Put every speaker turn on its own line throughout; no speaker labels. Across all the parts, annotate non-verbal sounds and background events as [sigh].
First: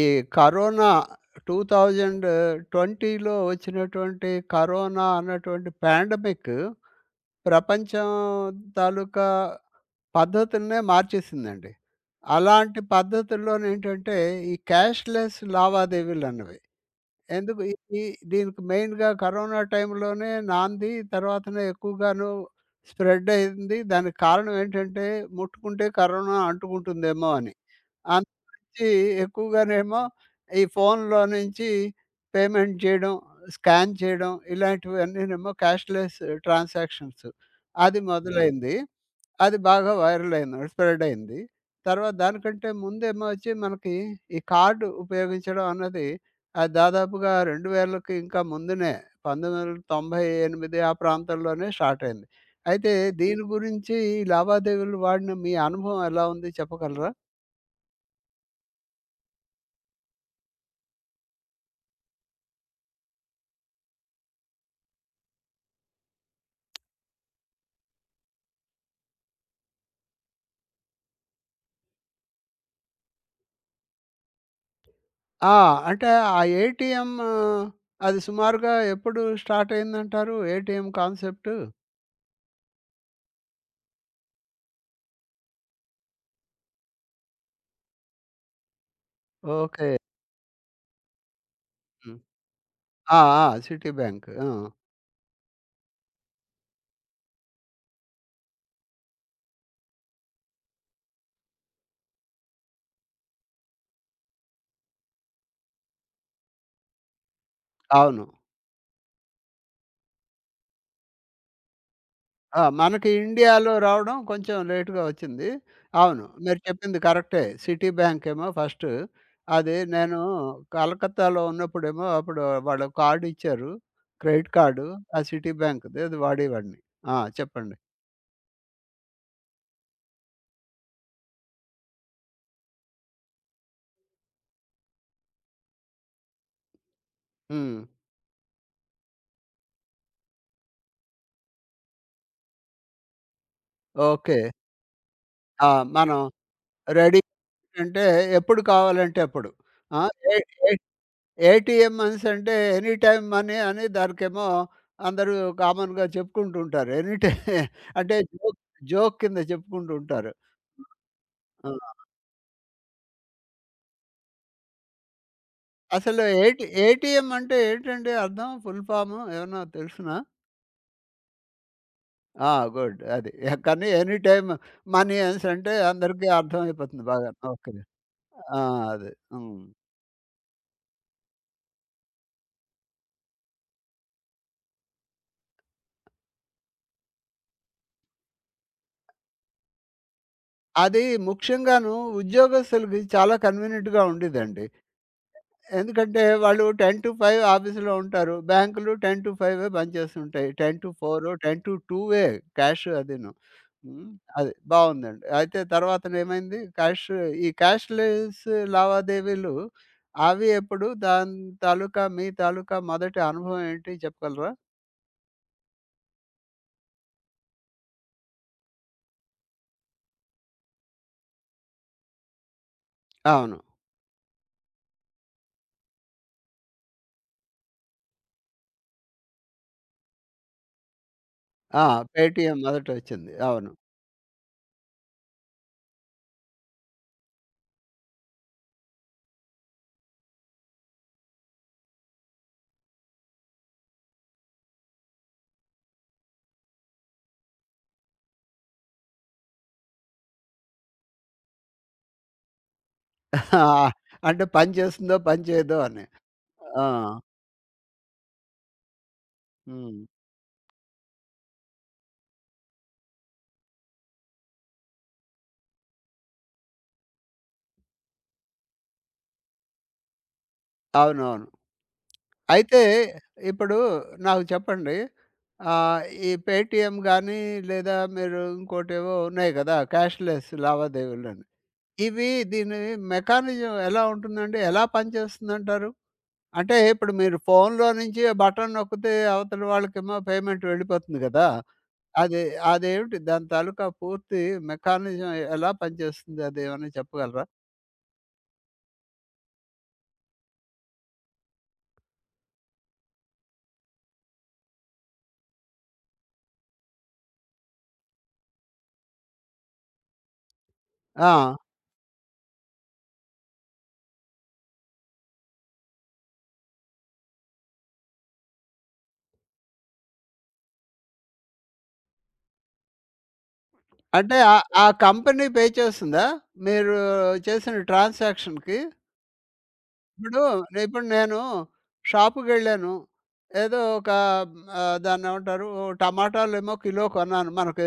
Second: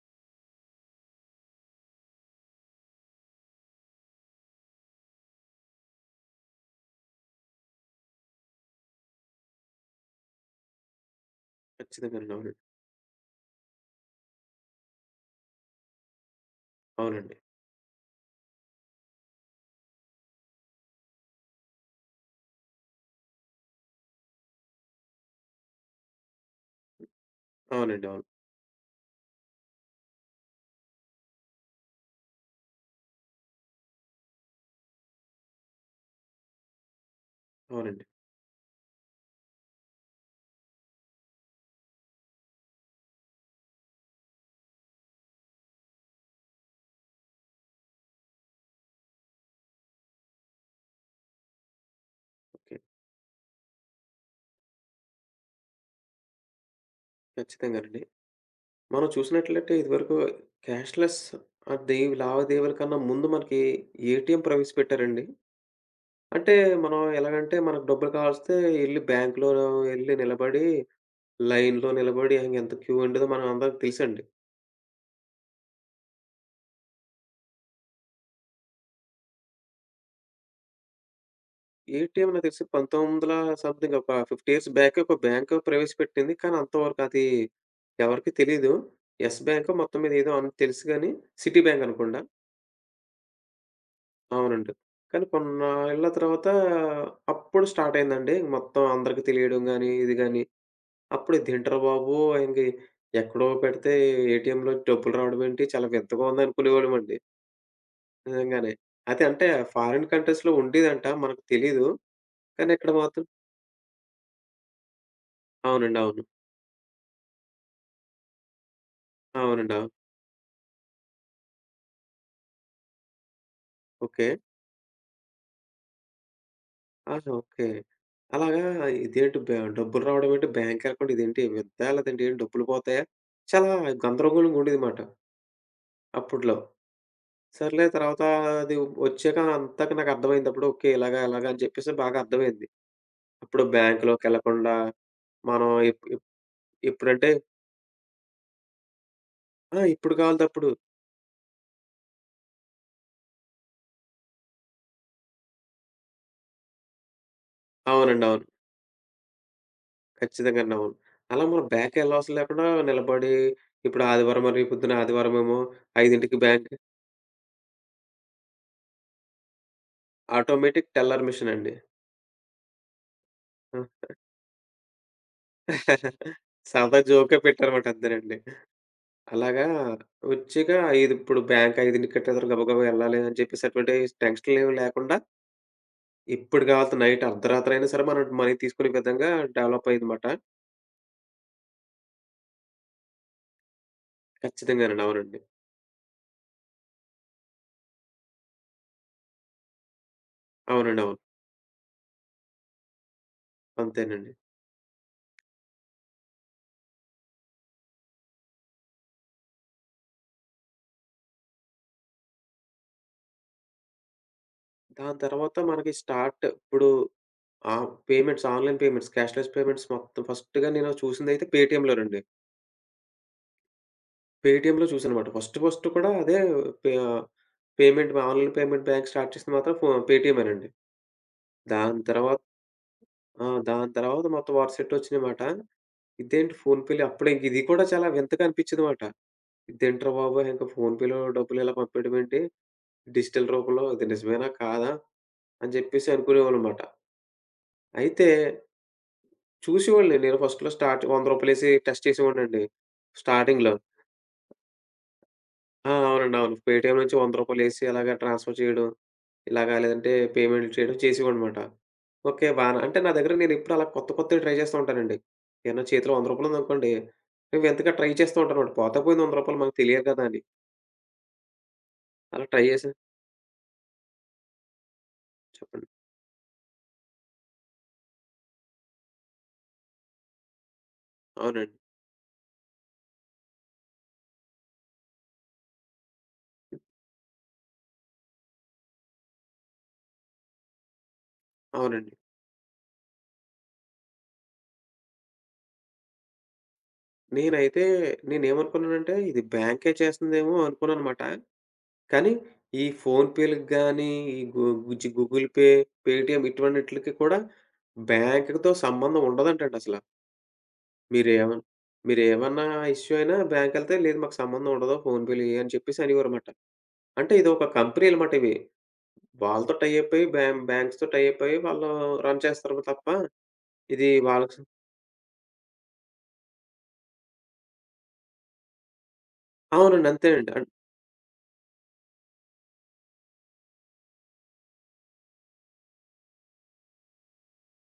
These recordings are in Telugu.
ఈ కరోనా 2020లో వచ్చినటువంటి కరోనా అన్నటువంటి పాండమిక్ ప్రపంచం తాలూకా పద్ధతులనే మార్చేసిందండి.
ఖచ్చితంగానండి. అవునండి.
అలాంటి పద్ధతుల్లోనేంటంటే ఈ క్యాష్‌లెస్ లావాదేవీలు అన్నవి.
అవునండి.
ఎందుకు ఇది దీనికి మెయిన్‌గా కరోనా టైంలోనే నాంది తర్వాతనే ఎక్కువగాను స్ప్రెడ్ అయింది. దానికి కారణం ఏంటంటే ముట్టుకుంటే కరోనా అంటుకుంటుందేమో అని.
అవునండి. అవును.
నుంచి ఎక్కువగానేమో ఈ ఫోన్‌లో నుంచి పేమెంట్ చేయడం, స్కాన్ చేయడం ఇలాంటివన్నీనేమో క్యాష్‌లెస్ ట్రాన్సాక్షన్స్. అది
అవునండి.
మొదలైంది. అది బాగా వైరల్ అయింది. స్ప్రెడ్ అయింది. తర్వాత దానికంటే ముందేమో వచ్చి మనకి ఈ కార్డ్ ఉపయోగించడం అన్నది అది దాదాపుగా 2000కి ఇంకా ముందునే 1998 ఆ ప్రాంతంలోనే స్టార్ట్ అయింది.
ఓకే.
అయితే దీని గురించి ఈ లావాదేవీలు వాడిన మీ అనుభవం ఎలా ఉంది చెప్పగలరా?
ఖచ్చితంగానండి. మనం చూసినట్లయితే ఇదివరకు క్యాష్‌లెస్ దేవ్ లావాదేవీల కన్నా ముందు మనకి ఏటీఎం ప్రవేశపెట్టారండి. అంటే మనం ఎలాగంటే మనకు డబ్బులు కావాల్సొస్తే ఎళ్లి బ్యాంక్‌లో ఎళ్లి నిలబడి, లైన్‌లో నిలబడి ఆయన ఎంత క్యూ ఉండేదో మనం అందరికి తెలుసండి.
ఆ! అంటే ఆ ఏటీఎం అది సుమారుగా ఎప్పుడు స్టార్ట్ అయిందంటారు? ATM concept?
ఏటీఎం నాకు తెలిసి 1900 సంథింగ్, ఒక 50 ఇయర్స్ బ్యాకే ఒక బ్యాంకు ప్రవేశపెట్టింది. కానీ అంతవరకు అది ఎవరికీ తెలీదు. యెస్, బ్యాంకో
ఓకే.
మొత్తం మీద ఏదో అని తెలుసు గాని సిటీ బ్యాంక్ అనుకుంట.
హ్మ్. ఆ! ఆ! Citibank. ఆ!
అవునండి. కానీ కొన్నేళ్ల తర్వాత అప్పుడు స్టార్ట్ అయిందండి మొత్తం అందరికి తెలియడం గాని, ఇది గాని. అప్పుడు ఇదేంట్రా బాబు, ఇంక ఎక్కడో పెడితే ఏటీఎంలో డబ్బులు రావడం ఏంటి, చాలా వింతగా ఉంది అనుకునేవాళ్ళమండి
అవును.
నిజంగానే. అదే అంటే ఫారిన్ కంట్రీస్‌లో ఉండేదంట. మనకు తెలీదు.
ఆ!
కానీ ఇక్కడ
మనకి
మాత్రం
ఇండియాలో రావడం కొంచెం లేట్‌గా వచ్చింది.
అవునండి. అవును.
అవును. మీరు చెప్పింది కరెక్టే. సిటీ బ్యాంక్ ఏమో ఫస్టు.
అవునండి.
అది
అవును.
నేను కలకత్తాలో ఉన్నప్పుడేమో అప్పుడు వాళ్ళు కార్డ్ ఇచ్చారు.
ఓకే.
Credit card. ఆ సిటీ బ్యాంక్‌ది అది వాడేవాడిని. ఆ!
ఆహా, ఓకే.
చెప్పండి.
అలాగా ఇదేంటి బ డబ్బులు రావడం ఏంటి? బ్యాంక్ అకౌంట్ ఇదేంటి వింత? లేదంటే ఏంటి డబ్బులు పోతాయా? చాలా గందరగోళంగా ఉండేదిమాట అప్పట్లో.
హ్మ్.
సర్లే తర్వాత అది వచ్చాక అంతాక నాకర్థమైందప్పుడు. ఓకే. ఇలాగా, అలాగా అని చెప్పేసి బాగా అర్థమైంది. అప్పుడు
ఓకే.
బ్యాంక్‌లోకెళ్ళకుండా
ఆ!
మనం ఎప్
మనం
ఎప్
రెడీ
ఎప్పుడంటే
అంటే ఎప్పుడు కావాలంటే అప్పుడు.
ఆ,
ఆ!
ఇప్పుడు
ఏ
కావాలిదప్పుడు.
ఏ ఏటీఎం అనేసంటే ఎనీ టైమ్ మనీ అని దానికేమో అందరూ కామన్‌గా చెప్పుకుంటూ ఉంటారు. ఎనీ టైమ్ [laughs] అంటే
అవునండి. అవును.
జోక్ జోక్ కింద చెప్పుకుంటూ ఉంటారు.
ఖచ్చితంగానండి. అవును. అలా మనం
ఆ!
బ్యాంకెళ్ళవసరం లేకుండా నిలబడి ఇప్పుడు ఆదివారం, మరి పొద్దున ఆదివారమేమో
అసలు
5కి బ్యాంక్,
ఏటీఎం అంటే ఏంటండి అర్థం? ఫుల్ ఫార్మ్ ఏమన్నా తెలుసునా?
ఆటోమేటిక్ టెల్లర్ మిషన్ అండి.
ఆ! గుడ్. అది. ఎ- కానీ ఎనీ టైమ్ మనీ అనేసంటే అందరికీ
[laughs] సరదా
అర్థమైపోతుంది బాగా.
జోక్‌గా
ఓకే.
పెట్టారన్నమాట, అంతేనండి.
ఆ! అది. హ్మ్.
అలాగా వచ్చాక 5 ఇప్పుడు బ్యాంక్ 5కి కట్టేతరు గబగబా ఎళ్ళాలి అని చెప్పేసి అటువంటి టెన్షన్‌లేమి లేకుండా ఇప్పుడు కాదు, నైట్ అర్ధరాత్రైనా సరే మనం మనీ తీసుకునే విధంగా డెవలప్ అయిందన్నమాట.
అది ముఖ్యంగాను ఉద్యోగస్తులకి చాలా కన్వీనియంట్‌గా ఉండేదండి.
ఖచ్చితంగానండి. అవునండి.
ఎందుకంటే వాళ్ళు 10-5 ఆఫీస్‌లో ఉంటారు. బ్యాంకులు 10-5 పనిచేస్తుంటాయి. 10-4
అవునండి. అవును.
10-2 క్యాష్ అదీను. హ్మ్.
అంతేనండి.
అది బావుందండి. అయితే తర్వాతనేమైంది క్యాష్ ఈ క్యాష్‌లెస్ లావాదేవీలు అవి ఎప్పుడు? దాని తాలూకా మీ తాలూకా మొదటి అనుభవం ఏంటి చెప్పగలరా?
దాని తర్వాత మనకి స్టార్ట్ ఇప్పుడు payments, online payments, cashless payments మొత్తం ఫస్ట్‌గా నేను చూసిందైతే పేటీఎంలోనండి.
అవును.
పేటీఎంలో చూసానన్నమాట. ఫస్ట్ ఫస్ట్ కూడా అదే pay payment, online payment bank start చేసింది మాత్రం పేటీఎమేనండి.
ఆ!
దాని తర్వాత
పేటీఎం మొదటొచ్చింది.
ఆ,
అవును.
దాని తర్వాత మొత్తం వరుసెట్ వచ్చినియమాట. ఇదేంటి ఫోన్ పే‌లో అప్పుడే, ఇంక ఇది కూడా చాలా వింతగా అనిపించిందిమాట. ఇదేంట్రా బాబోయ్, ఇంక ఫోన్ పే‌లో డబ్బులు ఇలా పంపేయడం ఏంటి? డిజిటల్ రూపంలో ఇది నిజమేనా, కాదా అని చెప్పేసి అనుకునేవాళ్ళమాట. అయితే చూసేవాడిని, నేను ఫస్ట్‌లో స్టార్ట్ రూ. 100 ఏసి టెస్ట్ చేసేవాడినండి స్టార్టింగ్‌లో.
[laughs] అంటే పని చేస్తుందో పని చేయదో
ఆ,
అని.
అవునండి. అవును.
ఆ!
పేటీఎం నుంచి రూ. 100 అలాగా ట్రాన్స్‌ఫర్ చేయడం, ఇలాగా,
హ్మ్.
లేదంటే పేమెంట్ చేయడం చేసేవాడినమాట. ఓకే, బానే. అంటే నా దగ్గర నేనెప్పుడు అలా కొత్త కొత్తవి ట్రై చేస్తూ ఉంటానండి. ఏమన్నా చేతిలో రూ. 100 ఉందనుకోండి, నేను వింతగా ట్రై చేస్తూ ఉంటానమాట. పోతే పోయింది రూ. 100, మనకు తెలియదు కదా అని.
అవునవును.
అలా ట్రై
అయితే
చేశా.
ఇప్పుడు నాకు చెప్పండి.
చెప్పండి.
ఆహ్, ఈ పేటీఎం గానీ, లేదా మీరు ఇంకోటేవో ఉన్నాయి కదా! క్యాష్‌లెస్ లావాదేవీలని.
అవునండి.
ఇవి దీని మెకానిజం ఎలా ఉంటుందండి? ఎలా పనిచేస్తుందంటారు? అంటే ఇప్పుడు మీరు ఫోన్‌లో నుంచి బటన్ నొక్కితే అవతల వాళ్ళకేమో పేమెంట్ వెళ్ళిపోతుంది కదా!
అవునండి.
అది అదేమిటి దాని తాలూకా పూర్తి మెకానిజం ఎలా పనిచేస్తుంది? అదేమన్నా చెప్పగలరా?
నేనైతే నేనేమనుకున్నానంటే ఇది బ్యాంకే చేస్తుందేమో అనుకున్నాననమాట. కానీ ఈ ఫోన్‌పే‌లకి గానీ, ఈ గు జి గూగుల్ పే, పేటీఎం ఇటువంటిట్లికి కూడా బ్యాంకుతో సంబంధం ఉండదంటండసల.
ఆ!
మీరేమ మీరేమన్నా ఇష్యూ అయినా బ్యాంకెళ్తే, లేదు మాకు సంబంధం ఉండదు, ఫోన్‌పే‌లు ఇయ్యి అని చెప్పేసి అనేవారమాట. అంటే ఇదొక కంపెనీలమాట ఇవి. వాళ్ళతో టై అప్ అయ్యి, బ్యాంక్స్‌తో టై అప్ అయ్యి వాళ్ళు రన్ చేస్తారు తప్ప, ఇది
అంటే ఆ
వాళ్ళకి
ఆ కంపెనీ పే చేస్తుందా? మీరు చేసిన ట్రాన్సాక్షన్‌కి?
అవునండి.
ఇప్పుడు
అంతేనండి.
ఇప్పుడు నేను షాప్‌కెళ్ళాను. ఏదో ఒక ఆహ్, దాన్నేమంటారు టమాటాలేమో కిలో కొన్నాను. మనకి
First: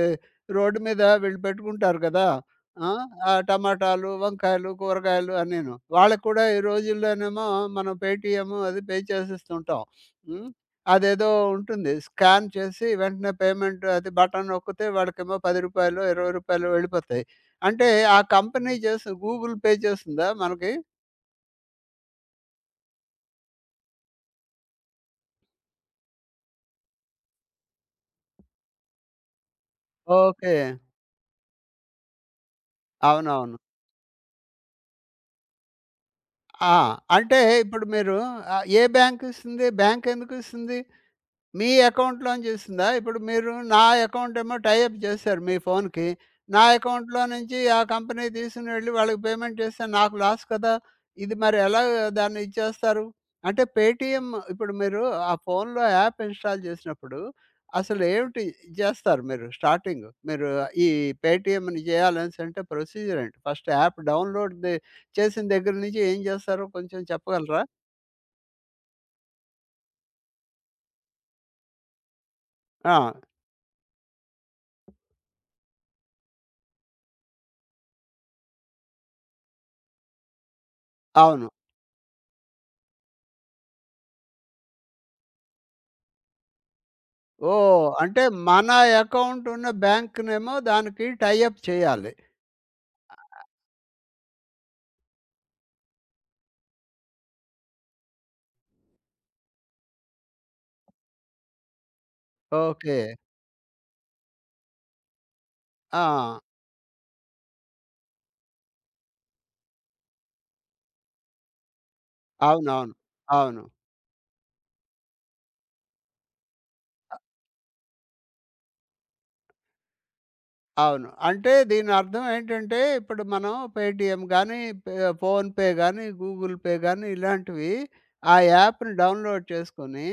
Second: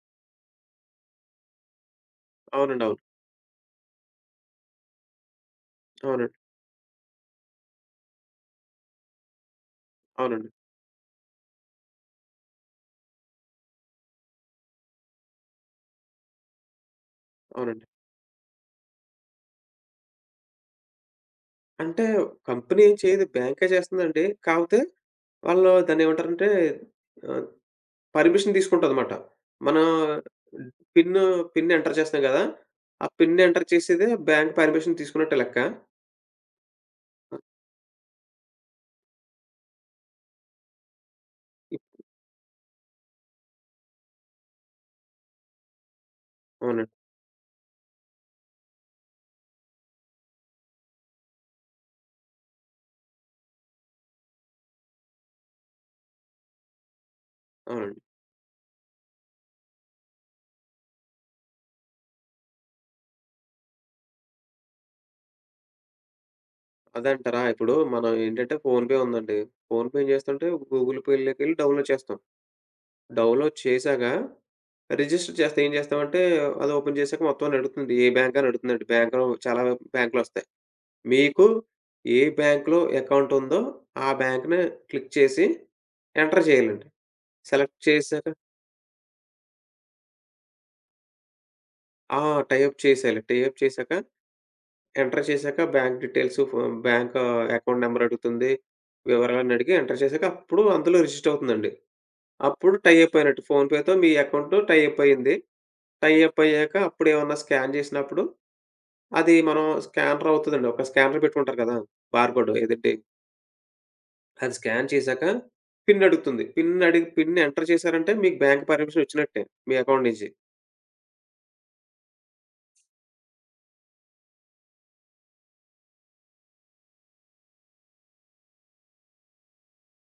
రోడ్డు మీద వీళ్ళు పెట్టుకుంటారు కదా!
అవునండి. అవును.
ఆ! ఆ టమాటాలు, వంకాయలు, కూరగాయలు అన్నీను. వాళ్ళకి
అవునండి.
కూడా ఈ రోజుల్లోనేమో మనం పేటీఎం అది పే చేసేస్తుంటాం. హ్మ్.
అవునండి.
అదేదో ఉంటుంది. స్కాన్ చేసి వెంటనే పేమెంట్ అది బటన్ నొక్కితే వాడికేమో రూ. 10, రూ. 20 వెళ్ళిపోతాయి.
అవునండి.
అంటే ఆ కంపెనీ చేసి గూగుల్ పే చేస్తుందా మనకి?
అంటే కంపెనీ ఏం చేయదు, బ్యాంకే చేస్తుందండి. కాపోతే వాళ్ళు దాన్నేమంటారంటే ఆహ్, పర్మిషన్ తీసుకుంటదమాట. మనం
ఓకే.
పిన్, పిన్ ఎంటర్ చేస్తాం గదా. ఆ పిన్
అవునవును.
ఎంటర్ చేసేదే బ్యాంక్ పర్మిషన్ తీసుకున్నట్టే లెక్క.
ఆ! అంటే ఇప్పుడు మీరు ఆహ్, ఏ బ్యాంక్ ఇస్తుంది? బ్యాంక్ ఎందుకు ఇస్తుంది? మీ
ఇప్
అకౌంట్‌లోంచి ఇస్తుందా? ఇప్పుడు మీరు నా అకౌంట్ ఏమో టై అప్ చేశారు మీ ఫోన్‌కి. నా
అవునండి.
అకౌంట్‌లో నుంచి ఆ కంపెనీ తీసుకొని వెళ్లి వాళ్ళకి పేమెంట్ చేస్తే నాకు లాస్ కదా! ఇది మరి ఎలా దాన్ని ఇది చేస్తారు? అంటే పేటీఎం ఇప్పుడు మీరు ఆ ఫోన్‌లో యాప్ ఇన్‌స్టాల్ చేసినప్పుడు
అవునండి.
అసలు ఏమిటి చేస్తారు మీరు స్టార్టింగ్? మీరు ఈ పేటీఎంని చేయాలనేసంటే ప్రొసీజర్ ఏంటి? ఫస్ట్ యాప్ డౌన్‌లోడ్ ది చేసిన దగ్గర నుంచి ఏం చేస్తారో కొంచెం
అదంటారా!
చెప్పగలరా?
ఇప్పుడు మనం ఏంటంటే ఫోన్‌పే ఉందండి. ఫోన్‌పే ఏం చేస్తుంటే గూగుల్ పేలోకెళ్ళి డౌన్లోడ్ చేస్తాం.
ఆ!
డౌన్లోడ్ చేశాక రిజిస్టర్ చేస్తే ఏం చేస్తామంటే అది ఓపెన్ చేశాక మొత్తం అని అడుగుతుంది. ఏ బ్యాంక్ అని అడుగుతుందండి. బ్యాంక్‌లో చాలా బ్యాంక్‌లొస్తాయి. మీకు
అవును.
ఏ బ్యాంక్‌లో అకౌంట్ ఉందో ఆ బ్యాంక్‌ని క్లిక్ చేసి ఎంటర్ చేయాలండి. సెలెక్ట్
ఓహ్! అంటే
చేశాక
మన అకౌంట్ ఉన్న బ్యాంక్‌నేమో దానికి టై అప్ చేయాలి.
ఆ, టైప్ చేసేయాలి. టైప్ చేశాక ఎంటర్ చేశాక bank details, bank account number అడుగుతుంది. వివరాలన్నీ అడిగి ఎంటర్ చేశాక అప్పుడు అందులో రిజిస్టర్ అవుతుందండి. అప్పుడు టై
ఓకే.
అప్ అయినట్టు. ఫోన్‌పేతో మీ అకౌంట్ టై అప్ అయింది.
ఆ!
టై అప్ అయ్యాక అప్పుడేమన్నా స్కాన్ చేసినప్పుడు అది మనం స్కానర్ అవుతదండి. ఒక స్కానర్ పెట్టుకుంటారు కదా, బార్‌కోడ్ ఏదంటే
అవునవును. అవును.
అది స్కాన్ చేశాక పిన్ అడుగుతుంది. పిన్ అడిగి పిన్ ఎంటర్ చేశారంటే మీకు బ్యాంక్ పర్మిషన్ వచ్చినట్టే మీ అకౌంట్ నుంచి.
అవును. అంటే దీని అర్థం ఏంటంటే, ఇప్పుడు మనం పేటీఎమ్ గానీ, పే ఫోన్‌పే గానీ, గూగుల్ పే గానీ ఇలాంటివి ఆ యాప్‌ని డౌన్‌లోడ్ చేసుకొని,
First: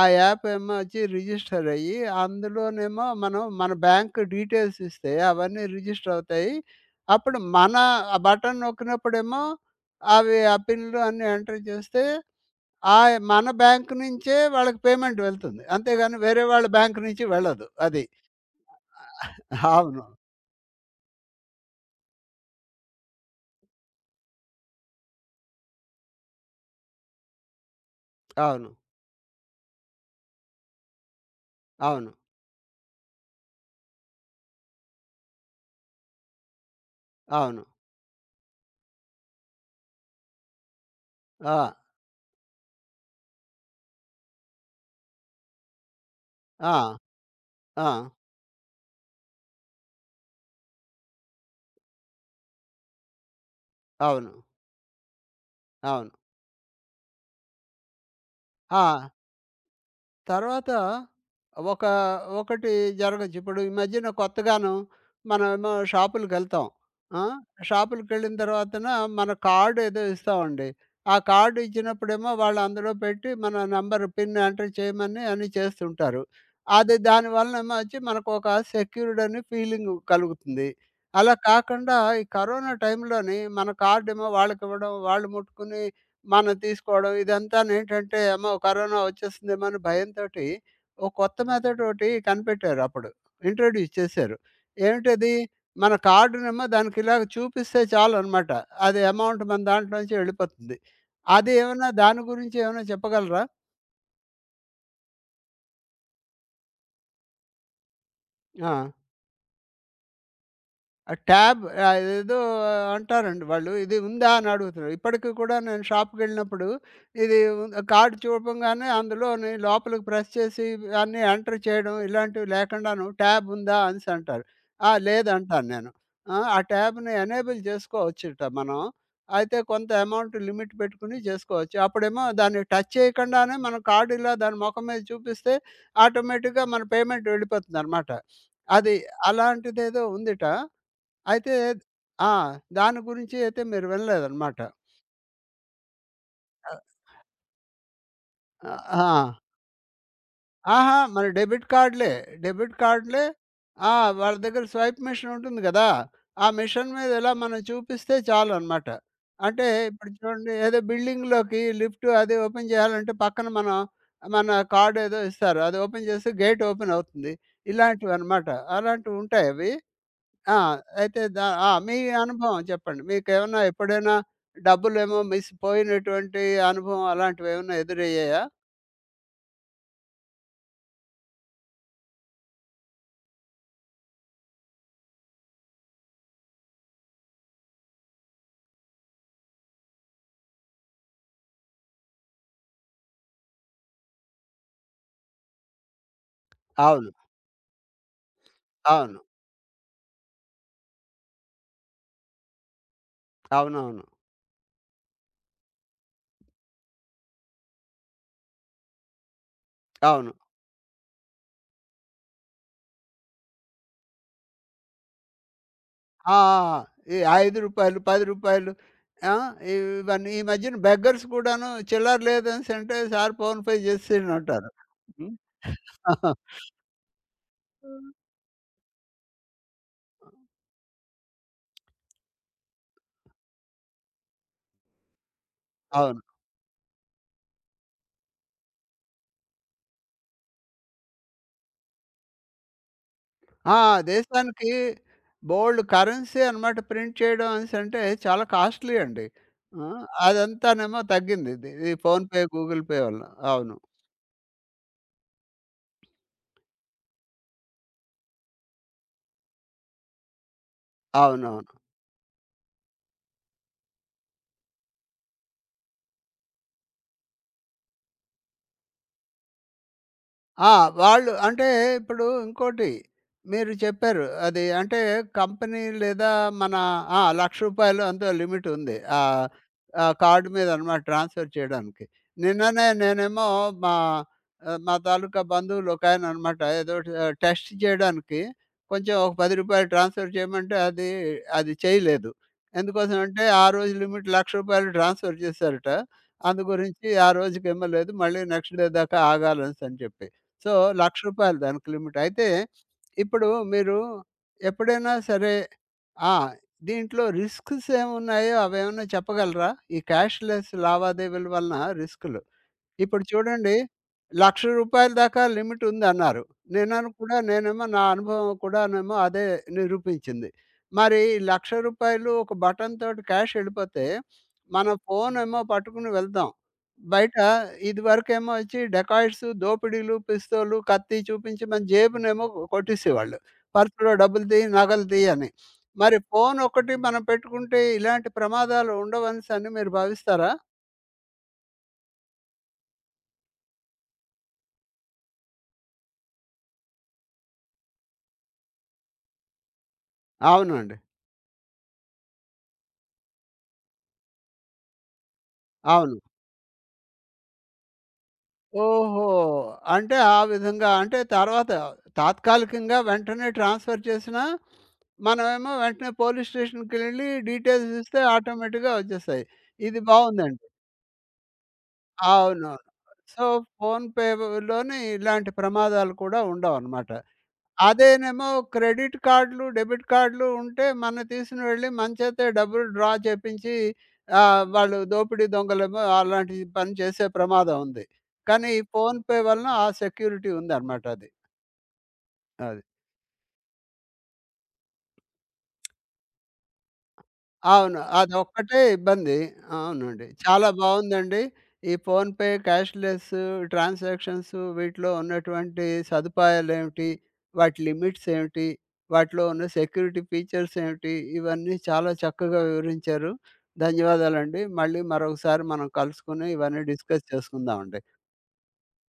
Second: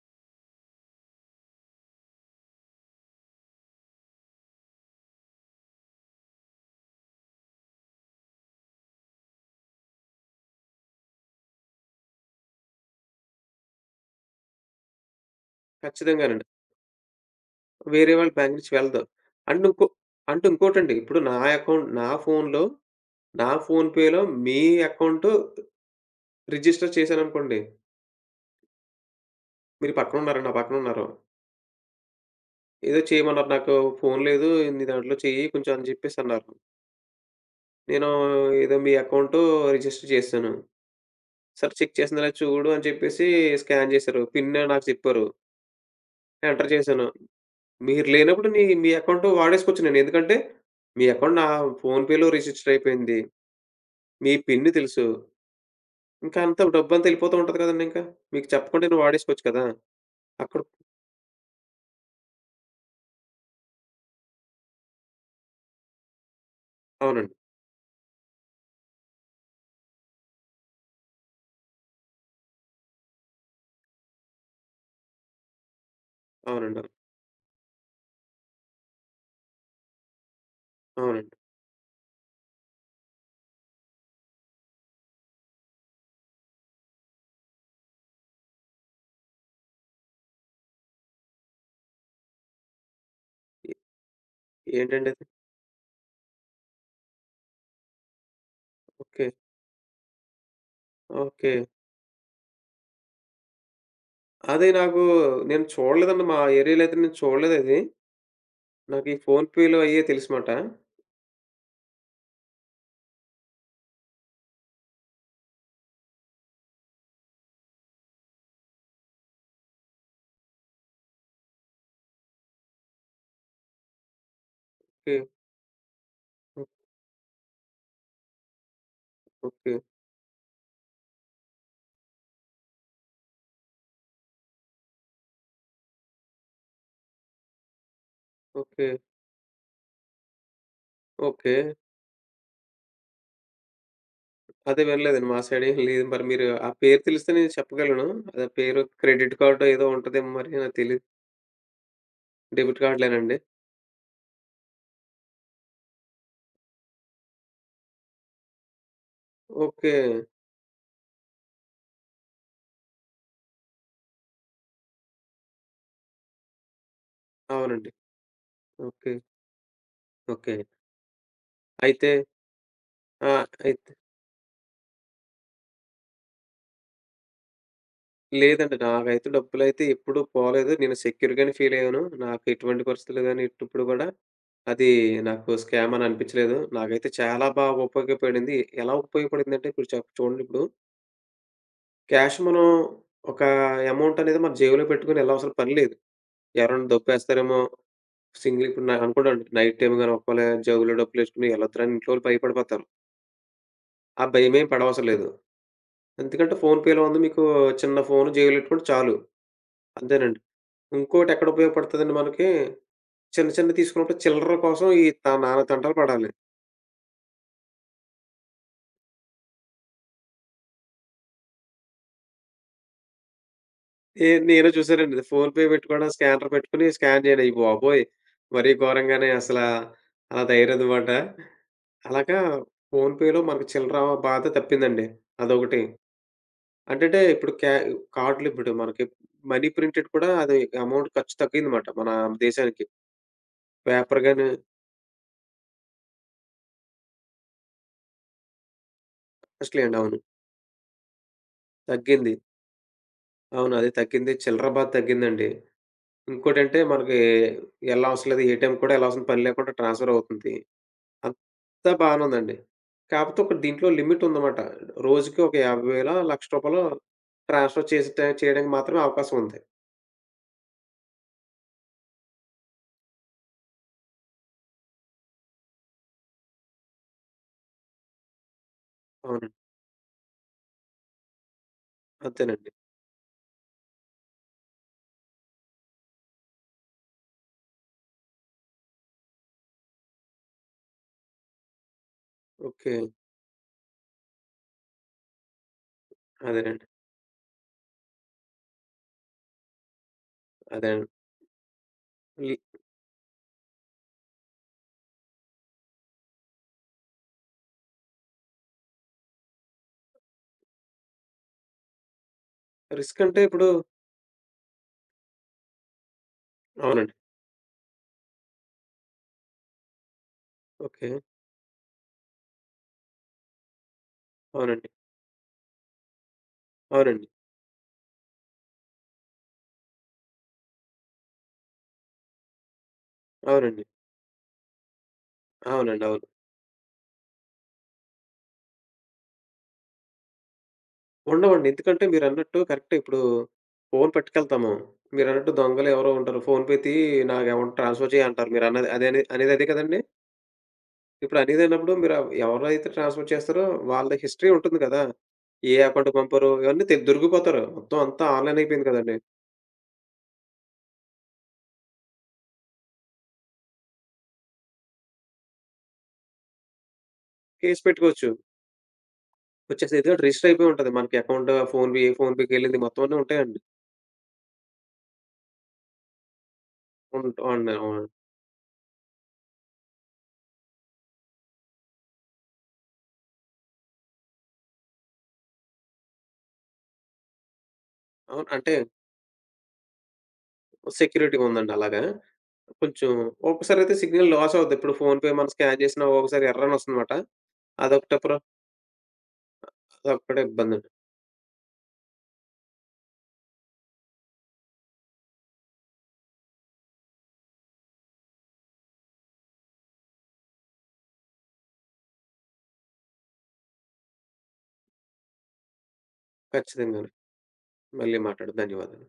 ఆ యాప్ ఏమో వచ్చి రిజిస్టర్ అయ్యి, అందులోనేమో మనం మన బ్యాంక్ డీటెయిల్స్ ఇస్తే అవన్నీ రిజిస్టర్ అవుతాయి. అప్పుడు మన ఆ బటన్ నొక్కినప్పుడేమో అవి ఆ పిన్‌లు అన్నీ ఎంటర్ చేస్తే ఆహ్, మన బ్యాంక్ నుంచే వాళ్ళకి పేమెంట్ వెళ్తుంది. అంతేగాని వేరే
ఖచ్చితంగానండి.
వాళ్ళ బ్యాంక్ నుంచి వెళ్ళదు. అది.
వేరే వాళ్ళ బ్యాంక్ నుంచి వెళ్ళదు. అండ్ ఇంకో
అవును.
అంటే ఇంకోటండి. ఇప్పుడు నా అకౌంట్ నా ఫోన్‌లో, నా ఫోన్ పేలో మీ అకౌంట్ రిజిస్టర్ చేశాననుకోండి.
అవును.
మీరు పక్కన ఉన్నారు, నా పక్కన ఉన్నారు.
అవును.
ఏదో చేయమన్నారు. నాకు ఫోన్ లేదు. నీ దాంట్లో చెయ్యి కొంచెం అని చెప్పేసి అన్నారు.
అవును.
నేను ఏదో మీ అకౌంట్ రిజిస్టర్ చేశాను.
ఆ!
సరే, చెక్ చేసిందా లేదా చూడు అని చెప్పేసి స్కాన్ చేశారు. పిన్ నాకు చెప్పారు. ఎంటర్
ఆ!
చేశాను.
ఆ!
మీరు లేనప్పుడు నీ మీ అకౌంట్ వాడేసుకోవచ్చు నేను. ఎందుకంటే, మీ అకౌంట్ నా ఫోన్‌పేలో రిజిస్టర్ అయిపోయింది. మీ
అవును.
పిన్ తెలుసు.
అవును.
ఇంకా అంత డబ్బు, అంతా డబ్బంతా ఎళ్ళిపోతూ ఉంటది కదండీ ఇంకా. మీకు
ఆ!
చెప్పకుండా నేను వాడేసుకోవచ్చు కదా? అక్కడ
తర్వాత ఒక ఒకటి జరగచ్చు. ఇప్పుడు ఈ మధ్యన కొత్తగాను మనమేమో షాపులకెళ్తాం. ఆ!
అవునండి.
షాపులకెళ్ళిన తర్వాతన మన కార్డ్ ఏదో ఇస్తామండి. ఆ కార్డ్ ఇచ్చినప్పుడేమో వాళ్ళు అందులో పెట్టి మన నంబర్ పిన్ ఎంటర్ చేయమని అన్నీ చేస్తుంటారు.
అవునండి. అవును.
అది దానివలనేమో వచ్చి మనకొక సెక్యూర్డ్ అని ఫీలింగ్ కలుగుతుంది. అలా
అవునండి.
కాకుండా ఈ కరోనా టైంలోని మన కార్డేమో వాళ్ళకివ్వడం, వాళ్ళు ముట్టుకుని మనం తీసుకోవడం ఇదంతానేంటంటే, అమ్మో! కరోనా వచ్చేస్తుందేమో అని భయంతోటి, ఓ కొత్త మెథడోటి కనిపెట్టారు అప్పుడు.
ఏ,
ఇంట్రొడ్యూస్ చేశారు.
ఏంటండి అది?
ఏమిటది? మన కార్డునేమో దానికిలాగ చూపిస్తే చాలనమాట. అది
ఓకే.
అమౌంట్ మన దాంట్లోంచి వెళ్ళిపోతుంది. అది
ఓకే.
ఏమన్నా దాని గురించి ఏమన్నా చెప్పగలరా?
అదే నాకు, నేను చూడలేదండి. మా ఏరియాలో అయితే నేను చూడలేదది.
ఆ!
నాకు ఈ ఫోన్‌పేలో అయ్యే తెలుసుమాట.
ఆ ట్యాబ్ ఆహ్, ఏదో అంటారండి వాళ్ళు. ఇది ఉందా అని అడుగుతున్నారు. ఇప్పటికి కూడా నేను షాప్‌కెళ్ళినప్పుడు ఇది ఉన్ కార్డ్ చూపంగానే అందులోని లోపలికి ప్రెస్ చేసి అన్నీ ఎంటర్ చేయడం ఇలాంటివి లేకుండాను ట్యాబ్ ఉందా అనేసి అంటారు. ఆ!
ఓకే.
లేదంటాను నేను. ఆ! ఆ ట్యాబ్‌ని ఎనేబుల్ చేసుకోవచ్చుట మనం. అయితే
ఓకే.
కొంత అమౌంట్ లిమిట్ పెట్టుకొని చేసుకోవచ్చు. అప్పుడేమో దాన్ని టచ్ చేయకుండానే మనం కార్డ్ ఇలా దాని మొఖం మీద చూపిస్తే ఆటోమేటిక్‌గా మన పేమెంట్ వెళ్ళిపోతుందనమాట.
ఓకే.
అది అలాంటిదేదో ఉందిట.
ఓకే.
అయితే ఆ! దాని గురించి అయితే మీరు వినలేదనమాట.
అదే వెళ్ళలేదండి. మా సైడేం లేదు. మరి మీరు ఆ
అవ్
పేరు తెలిస్తే నేను చెప్పగలను. అది పేరు
ఆ!
క్రెడిట్ కార్డో ఏదో ఉంటదేమో మరి, నాకు
ఆహా!
తెలీదు.
మన డెబిట్ కార్డ్‌లే. డెబిట్
డెబిట్
కార్డ్‌లే
కార్డ్‌లేనండి?
ఆ! వాళ్ళ దగ్గర స్వైప్ మెషిన్ ఉంటుంది గదా! ఆ మెషిన్ మీద ఇలా మనం చూపిస్తే చాలనమాట. అంటే
ఓకే.
ఇప్పుడు చూడండి ఏదో బిల్డింగ్‌లోకి లిఫ్ట్ అది ఓపెన్ చేయాలంటే పక్కన మనం మన కార్డ్ ఏదో ఇస్తారు. అది ఓపెన్ చేస్తే గేట్ ఓపెన్ అవుతుంది.
అవునండి.
ఇలాంటివనమాట.
ఓకే.
అలాంటివుంటాయవి.
ఓకే.
ఆ! అయితే దా ఆ! మీ
అయితే
అనుభవం చెప్పండి.
ఆ,
మీకేమన్నా
అయితే
ఎప్పుడైనా డబ్బులేమో మిస్ పోయినటువంటి అనుభవం అలాంటివేమన్నా ఎదురయ్యాయా?
లేదండి. నాకైతే డబ్బులైతే ఎప్పుడూ పోలేదు. నేను సెక్యూర్‌గానే ఫీలయ్యాను. నాకు ఎటువంటి పరిస్థితుల్లో గాని ఎప్పుడు కూడా అది నాకు స్కామ్ అని అనిపించలేదు. నాకైతే చాలా బాగా ఉపయోగపడింది. ఎలా ఉపయోగపడిందంటే ఇప్పుడు చూడండి, ఇప్పుడు క్యాష్ మనం ఒక అమౌంట్ అనేది మన జేబులో పెట్టుకొని ఎళ్ళవలసిన పని లేదు. ఎవరైనా
అవును.
దొబ్బేస్తారేమో, సింగిల్ ఇప్పుడు
అవును.
అనుకోండి, నైట్ టైమ్ గాని ఒకవేళ జేబులో డబ్బులేసుకొని ఎళ్ళొద్దురా అని ఇంట్లోళ్ళు భయపడిపోతారు.
అవునవును.
ఆ భయమేం పడవసరం లేదు. ఎందుకంటే ఫోన్‌పేలో ఉంది మీకు, చిన్న ఫోను జేబులో పెట్టుకుంటే చాలు.
అవును.
అంతేనండి. ఇంకోటెక్కడ ఉపయోగపడతదండి మనకి, చిన్న చిన్నవి తీసుకున్నప్పుడు చిల్లర కోసం ఈ త నానా తంటాలు పడాలి.
ఆ! ఆ! ఆ! ఈ రూ. 5, రూ. 10 ఆ! ఇవన్నీ ఈ మధ్యన బెగ్గర్స్ కూడాను చిల్లర లేదనేసంటే సార్ ఫోన్ పే
ఏ, నేను
చేసేయండంటారు.
చూసానండి.
హ్మ్.
ఫోన్ పే పెట్టుకోవడం,
[laughs]
స్కానర్ పెట్టుకొని స్కాన్ చేయడం. అయ్య బాబోయ్, మరీ ఘోరంగానే అసలా అలా తయారన్నమాట. అలాగా ఫోన్ పేలో మనకు చిల్లర బాధ తప్పిందండి. అదొకటి.
అవును.
అంటేంటే ఇప్పుడు కార్డ్‌లిప్పుడు మనకి మనీ ప్రింటెడ్ కూడా, అది అమౌంట్ ఖర్చు తగ్గిందమాట మన దేశానికి.
ఆ!
పేపర్ గాని
దేశానికి బోలెడు కరెన్సీ అన్నమాట ప్రింట్ చేయడం అనేసంటే చాలా కాస్ట్‌లీ అండి.
కాస్ట్‌లీ
ఆ!
అండి. అవును.
అదంతానేమో తగ్గింది. ఇది ఈ
తగ్గింది.
ఫోన్‌పే, గూగుల్ పే వల్ల.
అవును.
అవును.
అది తగ్గింది, చిల్లర బాధ తగ్గిందండి. ఇంకోటంటే మనకి ఎళ్ళనవసరం లేదు. ఏటీఎం కూడా ఎళ్ళాల్సిన పని లేకుండా ట్రాన్స్‌ఫర్ అవుతుంది.
అవునవును.
అంతా బానే ఉందండి. కాపోతే ఒక దీంట్లో లిమిటుందమాట. రోజుకి ఒక 50,000, రూ. 1,00,000 ట్రాన్స్‌ఫర్ చేసేట చేయడానికి మాత్రమే అవకాశం ఉంది.
ఆ! వాళ్ళు అంటే ఇప్పుడు ఇంకోటి మీరు చెప్పారు. అది అంటే కంపెనీ లేదా మన ఆ! రూ. 1,00,000 ఎంతో లిమిట్ ఉంది. ఆహ్,
అవునండి.
ఆ కార్డ్ మీద అన్నమాట ట్రాన్స్‌ఫర్ చేయడానికి.
అంతేనండి.
నిన్ననే నేనేమో మా ఆహ్, మా తాలూకా బంధువులు ఒకాయన అన్నమాట ఏదో ఆహ్, టెస్ట్ చేయడానికి కొంచెం ఒక రూ. 10 ట్రాన్స్‌ఫర్ చేయమంటే అది, అది చేయలేదు.
ఓకే.
ఎందుకోసం అంటే ఆ రోజు లిమిట్ రూ. 1,00,000 ట్రాన్స్‌ఫర్ చేశారట. అందు
అదేనండి.
గురించి ఆ రోజుకేమో లేదు. మళ్ళీ నెక్స్ట్ డే దాకా ఆగాలనేసి అని చెప్పి. సో, రూ.
అదేనండి.
1,00,000 దానికి లిమిట్. అయితే
లి
ఇప్పుడు మీరు ఎప్పుడైనా సరే ఆ! దీంట్లో రిస్క్స్ ఏమున్నాయో అవేమన్నా చెప్పగలరా? ఈ క్యాష్‌లెస్ లావాదేవీల వలన రిస్కులు.
రిస్క్
ఇప్పుడు
అంటే ఇప్పుడు
చూడండి రూ. 1,00,000 దాకా లిమిట్ ఉందన్నారు. నేనను
అవునండి.
కూడా నేనేమో నా అనుభవం కూడానేమో అదే నిరూపించింది.
ఓకే.
మరి రూ. 1,00,000 ఒక బటన్ తోటి క్యాష్ ఎళ్ళిపోతే,
అవునండి.
మన ఫోనేమో పట్టుకుని వెళ్తాం.
అవునండి.
బయట ఇదివరకేమో వచ్చి డకాయిట్స్, దోపిడీలు, పిస్తోలు, కత్తి చూపించి మన జేబునేమో కొట్టేసేవాళ్ళు.
అవునండి.
పర్సులో డబ్బులు తీయి, నగలు తీయి అని.
అవునండి. అవును.
మరి ఫోను ఒక్కటి మనం పెట్టుకుంటే ఇలాంటి ప్రమాదాలు ఉండవనేసని మీరు భావిస్తారా?
ఉండవండి. ఎందుకంటే మీరన్నట్టు కరెక్టే. ఇప్పుడు ఫోను పట్టుకెళ్తాము. మీరన్నట్టు దొంగలెవరో ఉంటారు. ఫోను పెట్టి నాకు అమౌంట్ ట్రాన్స్‌ఫర్ చేయి అంటారు. మీరన్నది అదే, అనేది అదే కదండీ.
అవునండి.
ఇప్పుడు అనేదైనప్పుడు మీరు ఎవరైతే ట్రాన్స్‌ఫర్ చేస్తారో వాళ్ళ హిస్టరీ ఉంటుంది కదా. ఏ అకౌంట్‌కి
అవును.
పంపారో ఇవన్నీ దొరికిపోతారు. మొత్తం అంతా ఆన్‌లైన్ అయిపోయింది కదండీ.
ఓహో! అంటే ఆ విధంగా అంటే తర్వాత తాత్కాలికంగా వెంటనే ట్రాన్స్‌ఫర్ చేసినా, మనమేమో వెంటనే పోలీస్ స్టేషన్‌కెళ్ళి
కేస్
డీటెయిల్స్ ఇస్తే
పెట్టుకోవచ్చు.
ఆటోమేటిక్‌గా వచ్చేస్తాయి.
వచ్చేసి
ఇది
ఏదో ఒకటి రిజిస్టర్
బావుందండి.
అయిపోయి ఉంటది. మనకి అకౌంట్ ఫోన్‌పే, ఏ ఫోన్‌పే‌కి
అవునవును.
ఎళ్ళింది మొత్తం అన్నీ
సో,
ఉంటాయండి.
ఫోన్‌పేలోని ఇలాంటి ప్రమాదాలు కూడా ఉండవనమాట.
అవును. అవును.
అదేనేమో క్రెడిట్ కార్డులు, డెబిట్ కార్డులు ఉంటే మనని తీసుకొని వెళ్ళి మన చేతే డబ్బులు డ్రా చేపించి ఆహ్, వాళ్ళు దోపిడీ దొంగలేమో అలాంటి పని చేసే ప్రమాదం ఉంది.
అవును.
కానీ
అంటే
ఈ ఫోన్‌పే వలన ఆ సెక్యూరిటీ ఉందన్నమాట అది.
సెక్యూరిటీగా ఉందండి అలాగా.
అది.
కొంచెం ఒక్కోసారయితే సిగ్నల్ లాస్ అవుద్ది. ఇప్పుడు ఫోన్‌పే మనం స్కాన్ చేసినా ఒక్కొక్కసారి ఎర్రర్ అని వస్తుందన్నమాట.
అవును.
అదొకటి ప్ర
అదొక్కటే ఇబ్బంది. అవునండి.
అదొక్కటే
చాలా
ఇబ్బందండి.
బావుందండి. ఈ ఫోన్‌పే, క్యాష్‌లెస్ ట్రాన్సాక్షన్స్ వీటిలో ఉన్నటువంటి సదుపాయాలేమిటి? వాటి లిమిట్స్ ఏమిటి? వాటిలో ఉన్న సెక్యూరిటీ ఫీచర్స్ ఏమిటి? ఇవన్నీ చాలా చక్కగా వివరించారు. ధన్యవాదాలండి. మళ్ళీ మరొకసారి మనం కలుసుకొని ఇవన్నీ
ఖచ్చితంగాను.
డిస్కస్ చేసుకుందామండి.
మళ్ళీ మాట్లాడదాం. ధన్యవాదాలు.